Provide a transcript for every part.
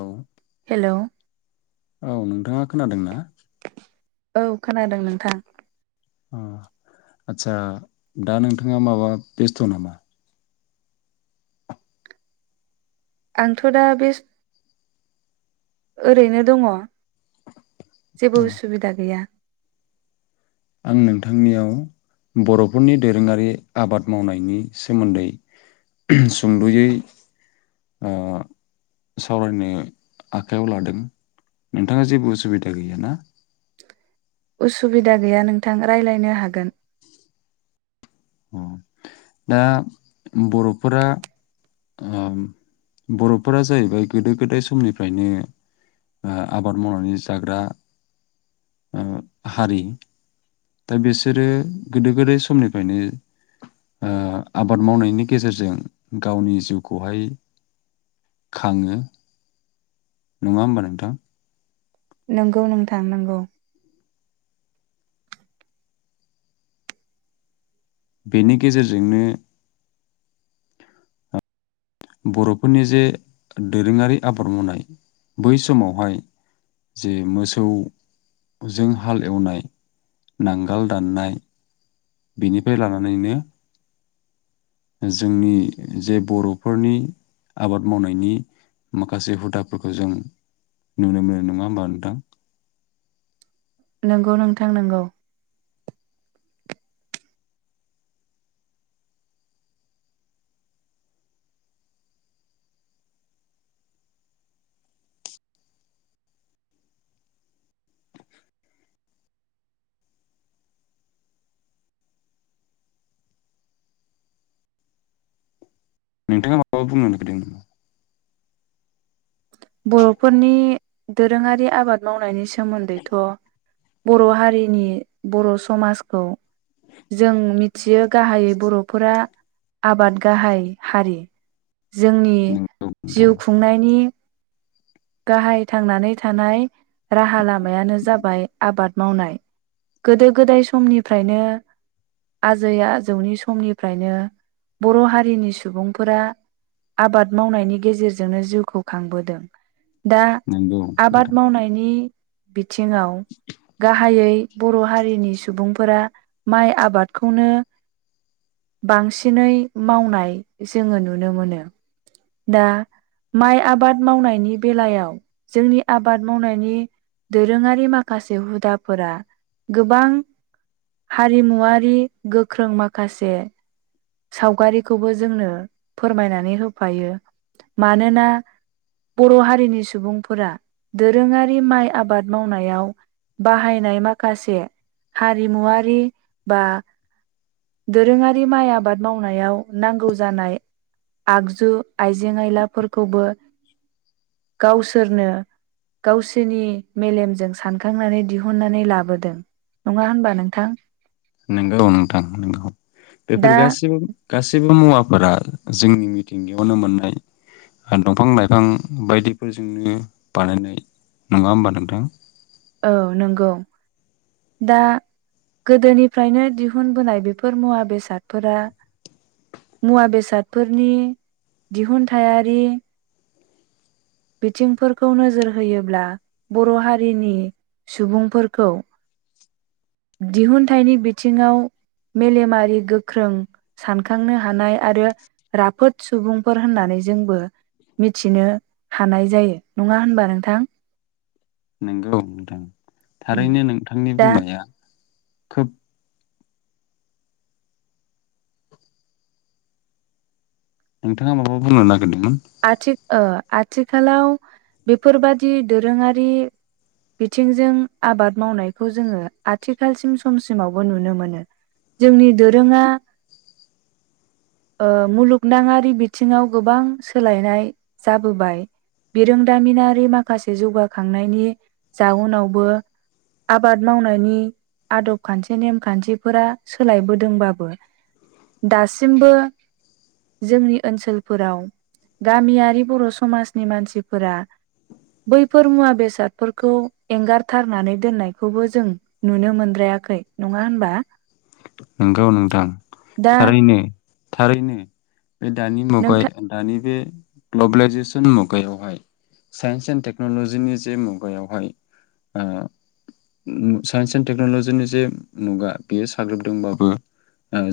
औ हेलौ औ नोंथाङा खोनादों ना? औ खोनादों नोंथां। अ' आदसा दा नोंथाङा माबा बेस्थ' नामा? आंथ' दा बेस ओरैनो दङ। अ जेबो उसुबिदा गैया। आं नोंथांनियाव बर'फोरनि दोरोङारि आबाद मावनायनि सोमोन्दै सुंद'यै ओ सावरायनो आखायाव लादों। नोंथाङा जेबो उसुबिदा गैयाना? उसुबिदा गैया नोंथां रायलायनो हागोन अ' दा बर'फोरा ओम बर'फोरा जाहैबाय गोदो गोदाय समनिफ्रायनो आबाद ओ मावनानै जाग्रा ओ हारि दा बिसोरो गोदो गोदाय समनिफ्रायनो ओ आबाद मावनायनि गेजेरजों गावनि जिउखौहाय खाङो। नङा होमबा नोंथां? नंगौ नोंथां नंगौ। बेनि गेजेरजोंनो बर'फोरनि जे दोरोङारि आबाद मावनाय बै समावहाय जे मोसौजों हाल एवनाय नांगाल दाननाय बेनिफ्राय लानानैनो जोंनि जे बर'फोरनि आबाद मावनायनि माखासे हुदाफोरखौ जों नुनोमोनो नङा होमबा नोंथां? नंगौ नोंथां नंगौ। नोंथाङा माबा बुंनो नागिरदों नामा? बर'फोरनि दोरोङारि आबाद मावनायनि सो सोमोन्दैथ' बर' हारिनि बर' समाजखौ जों मिथियो गाहायै बर'फोरा आबाद गाहाय हारि जोंनि नंगौ नोंथां जिउ खुंनायनि गाहाय थांनानै थानाय राहा लामायानो जाबाय आबाद मावनाय। गोदो गोदाय समनिफ्रायनो आजै आजौनि समनिफ्रायनो बर' हारिनि सुबुंफोरा आबाद मावनायनि गेजेरजोंनो जिउखौ खांबोदों। दा नंगौ आबाद नोंथां मावनायनि बिथिङाव गाहायै बर' हारिनि सुबुंफोरा माइ आबादखौनो बांसिनै मावनाय जोङो नुनो मोनो। दा माइ आबाद मावनायनि बेलायाव जोंनि आबाद मावनायनि दोरोङारि माखासे हुदाफोरा गोबां हारिमुवारि गोख्रों माखासे सावगारिखौबो जोंनो फोरमायनानै होफायो। मानोना बर' हारिनि सुबुंफोरा दोरोङारि माइ आबाद मावनायाव बाहायनाय माखासे हारिमुवारि बा दोरोङारि माइ आबाद। मावनायाव नांगौ जानाय आगजु आइजें आइलाफोरखौबो गावसोरनो गावसिरनि मेलेमजों सानखांनानै दिहुननानै लाबोदों नङा होनबा नोंथां? नंगौ नोंथां नगौ बेफोर दा गासिबो गासैबो मुवाफोरा जोंनि मिथिंगायावनो मोननाय दंफां लाइफां बायदिफोरजोंनो बानायनाय नङा होमबा नोंथां? औ नंगौ दा गोदोनिफ्रायनो दिहुनबोनाय बेफोर मुवा बेसादफोरा मुवा बेसादफोरनि दिहुनथायारि बिथिंफोरखौ नोजोर होयोब्ला बर' हारिनि सुबुंफोरखौ दिहुनथाइनि बिथिङाव मेलेमारि गोख्रों सानखांनो हानाय आरो राफोद सुबुंफोर होननानै जोंबो मिथिनो हानाय जायो। नङा होनबा नोंथां? नोंगौ नोंथां थारैनो नोंथांनि दा बुंनाया खोब नोंथाङा माबा बुंनो ना दोंमोन आथि ओ आथिखालाव बेफोरबादि दोरोङारि बिथिंजों आबाद मावनायखौ जोङो आथिखालसिम समसिमावबो नुनो मोनो जोंनि दोरोङा ओ मुलुगनाङारि बिथिङाव गोबां सो सोलायनाय जाबोबाय बिरोंदामिनारि माखासे जौगाखांनायनि जाउनावबो आबाद मावनायनि आदब खान्थि नेमखान्थिफोरा सोलायबोदोंबाबो दासिमबो जोंनि ओनसोलफोराव गामियारि बर' समाजनि मानसिफोरा बैफोर मुवा बेसादफोरखौ एंगारथारनानै दोननायखौबो जों नुनो मोनद्रायाखै नङा होनबा? नंगौ नोंथां दा थारैनो थारैनो बे दानि मुगाय नोंथां दानि बे ग्लबेलाइजेसन मुगायावहाय साइन्स एन्ड टेक्नलजिनि जे मुगायावहाय ओ साइन्स एणड टेक्नलजिनि जे मुगा बेयो साग्लोबदोंबा बो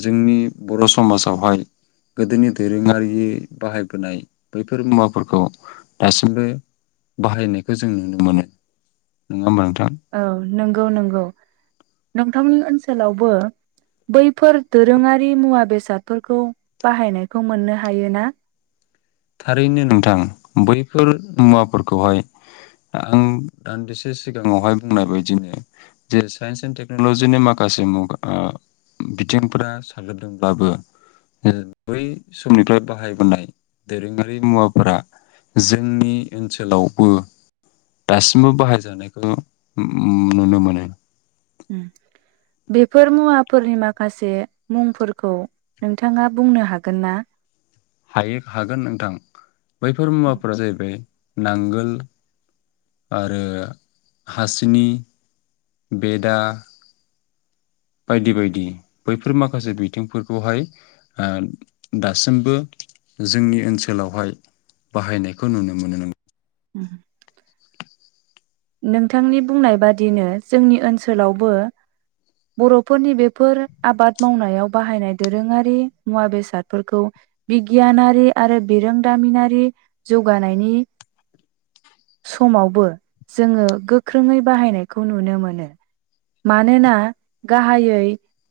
जोंनि बर समाजावहाय गोदोनि दोरोङारि बाहायबोनाय बैफोर मुवाफोरखौ दासिमबो बाहायनायखौ जों नुनो मोनो नङा होमबा नों औ नंगौ नंगौ नोंथांनि ओनसोलावबो बैफोर दोरोङारि मुवा बेसादफोरखौ बाहायनायखौ मोननो हायोना? थारैनो नोंथां बैफोर मुवाफोरखौहाय आं दान्दिसे सिगाङावहाय बुंनाय बायदिनो जे साइन्स एन्ड टेक्नलजिनि माखासे मुगा बिथिंफोरा साग्लोबदोंब्लाबो बै समनिफ्राय बाहायबोनाय दोरोङारि मुवाफोरा जोंनि ओनसोलावबो दासिमबो बाहायजानायखौ नुनो मोनो। बेफोर मुवाफोरनि माखासे मुंफोरखौ नोंथाङा बुंनो हागोन ना? हायो हागोन नोंथां बैफोर मुवाफोरा जाहैबाय नांगोल आरो हासिनि बेदा बायदि बायदि बैफोर माखासे बिथिंफोरखौहाय ओ दासिमबो जोंनि ओनसोलावहाय बाहायनायखौ नुनो मोनो नों ओ नोंथांनि बुंनाय बादिनो जोंनि ओनसोलावबो बरफोरनि बेफोर आबाद मावनायाव बाहायनाय दोरोङारि मुवा बेसादफोरखौ बिगियानारि आरो बिरोंदामिनारि जौगानायनि समावबो जोङो गोख्रोङै बाहायनायखौ नुनो मोनो। मानोना गाहायै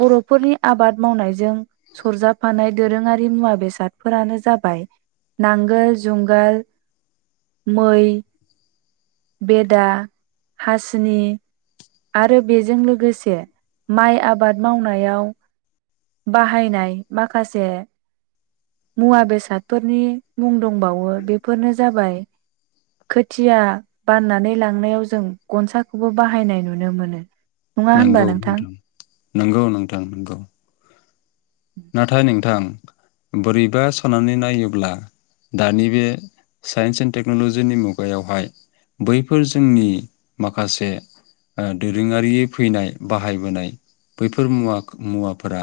बरफोरनि आबाद मावनायजों सरजाबफानाय दोरोङारि मुवा बेसादफोरानो जाबाय नांगोल, जुंगाल, मै बेदा, हासिनि आरो बेजों लोगोसे माइ आबाद मावनायाव बाहायनाय माखासे मुवा बेसादफोरनि मुं दंबावो बेफोरनो जाबाय खोथिया बाननानै लांनायाव जों गनसाखौबो बाहायनाय नु नो मोनो नंगौ नोंथां नंगौ नोंथां नंगौ नाथाय नोंथां बोरैबा साननानै नायोब्ला दानि बे साइन्स एन्ड टेक्नलजिनि मुगायावहाय बैफोर जोंनि माखासे ओ दोरोङारि फैनाय बाहायबोनाय बैफोरमुवा मुवाफोरा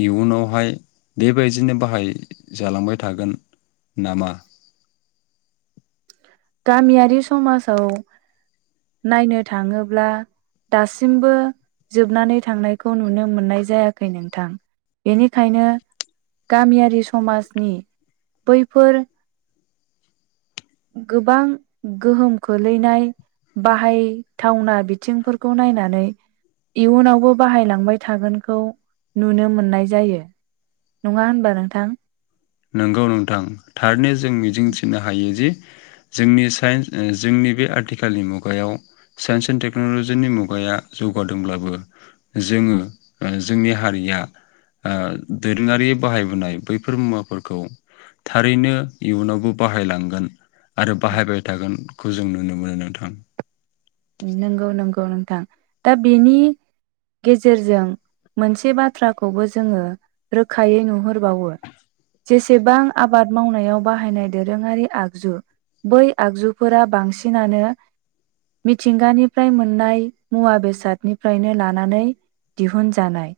इयुनावहाय बेबायदिनो बाहायजालांबाय थागोन नामा गामियारि समाजाव नायनो थाङोब्ला दासिमबो जोबनानै थांनायखौ नुनो मोननाय जायाखै नोंथां बेनिखायनो गामियारि समाजनि बैफोर गोबां गोहोम खोलैनाय बाहाय थावना बिथिंफोरखौ नायनानै इयुनावबो बाहायलांबाय थागोनखौ नुनो मोननाय जायो नङा होनबा नोंथां? नोंगौ नोंथां थारनो जों मिजिंथिनो हायो जे जोंनि साइन्स ओ जोंनि बे आथिखालनि मुगायाव साइन्स एन्ड टेक्नलजिनि मुगाया जौगादोंब्लाबो जोङो जोंनि हारिया ओ दोरोङारि बाहायबोनाय बैफोर मुवाफोर खौ थारैनो इयुनावबो बाहायलांगोन आरो बाहायबाय थागोन खौ जों नुनो मोनो नोंथां नंगौ नंगौ नोंथां दा बेनि गेजेरजों मोनसे बाथ्राखौबो जोङो रोखायै नुहरबावो जेसेबां आबाद मावनायाव बाहायनाय दोरोङारि आगजु बै आगजुफोरा बांसिनानो मिथिंगानिफ्राय मोननाय मुवा बेसादनिफ्रायनो लानानै दिहुनजानाय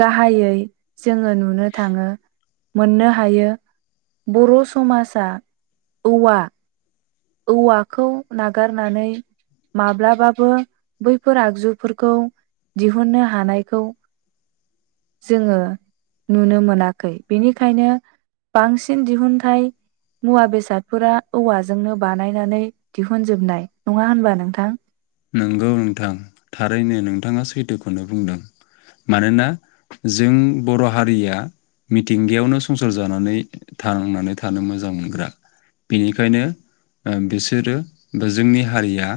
गाहायै जोङो नुनो थाङो मोननो हायो बर समाजा औवा औवाखौ नागारनानै माब्लाबाबो बैफोर आगजुफोरखौ दिहुननो हानायखौ जोङो नुनो मोनाखै बेनिखायनो बांसिन दिहुनथाय मुवा बेसादफोरा औवाजोंनो बानायनानै दिहुनजोबनाय नङा होनबा नों थां नोंगौ नोंथां थारैनो नोंथाङा सैथोखौनो बुंदों मानोना जों बर हारिया मिथिंगायावनो संसार जानानै थांनानै थानो मोजां मोनग्रा बेनिखायनो ओ बेसोरो बा जोंनि हारिया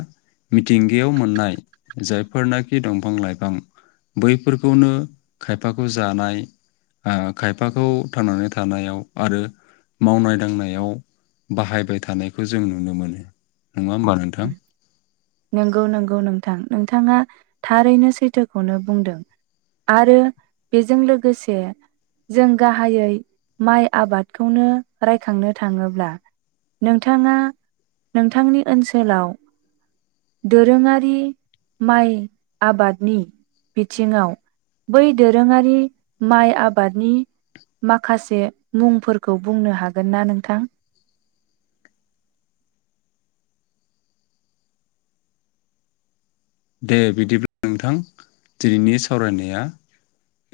मिथिंगायाव मोननाय जायफोरनाखि दंफां लाइफां बैफोरखौनो खायफाखौ जानाय ओ खायफाखौ थांनानै थानायाव आरो मावनाय दांनायाव बाहायबाय थानायखौ जों नुनो मोनो नङा होमबा नोंथां? नंगौ नंगौ नोंथां नोंथाङा थारैनो सैथोखौनो बुंदों आरो बेजों लोगोसे जों गाहायै माइ आबादखौनो रायखांनो थाङोब्ला नोंथाङा नोंथांनि ओनसोलाव दोरोङारि माइ आबादनि बिथिङाव बै दोरोङारि माइ आबादनि माखासे मुंफोरखौ बुंनो हागोन ना नोंथां? दे बिदिब्ला नोंथां दिनैनि सावरायनाया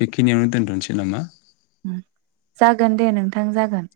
बेखिनियावनो दोनथनोसै नामा? जागोन दे नोंथां जागोन।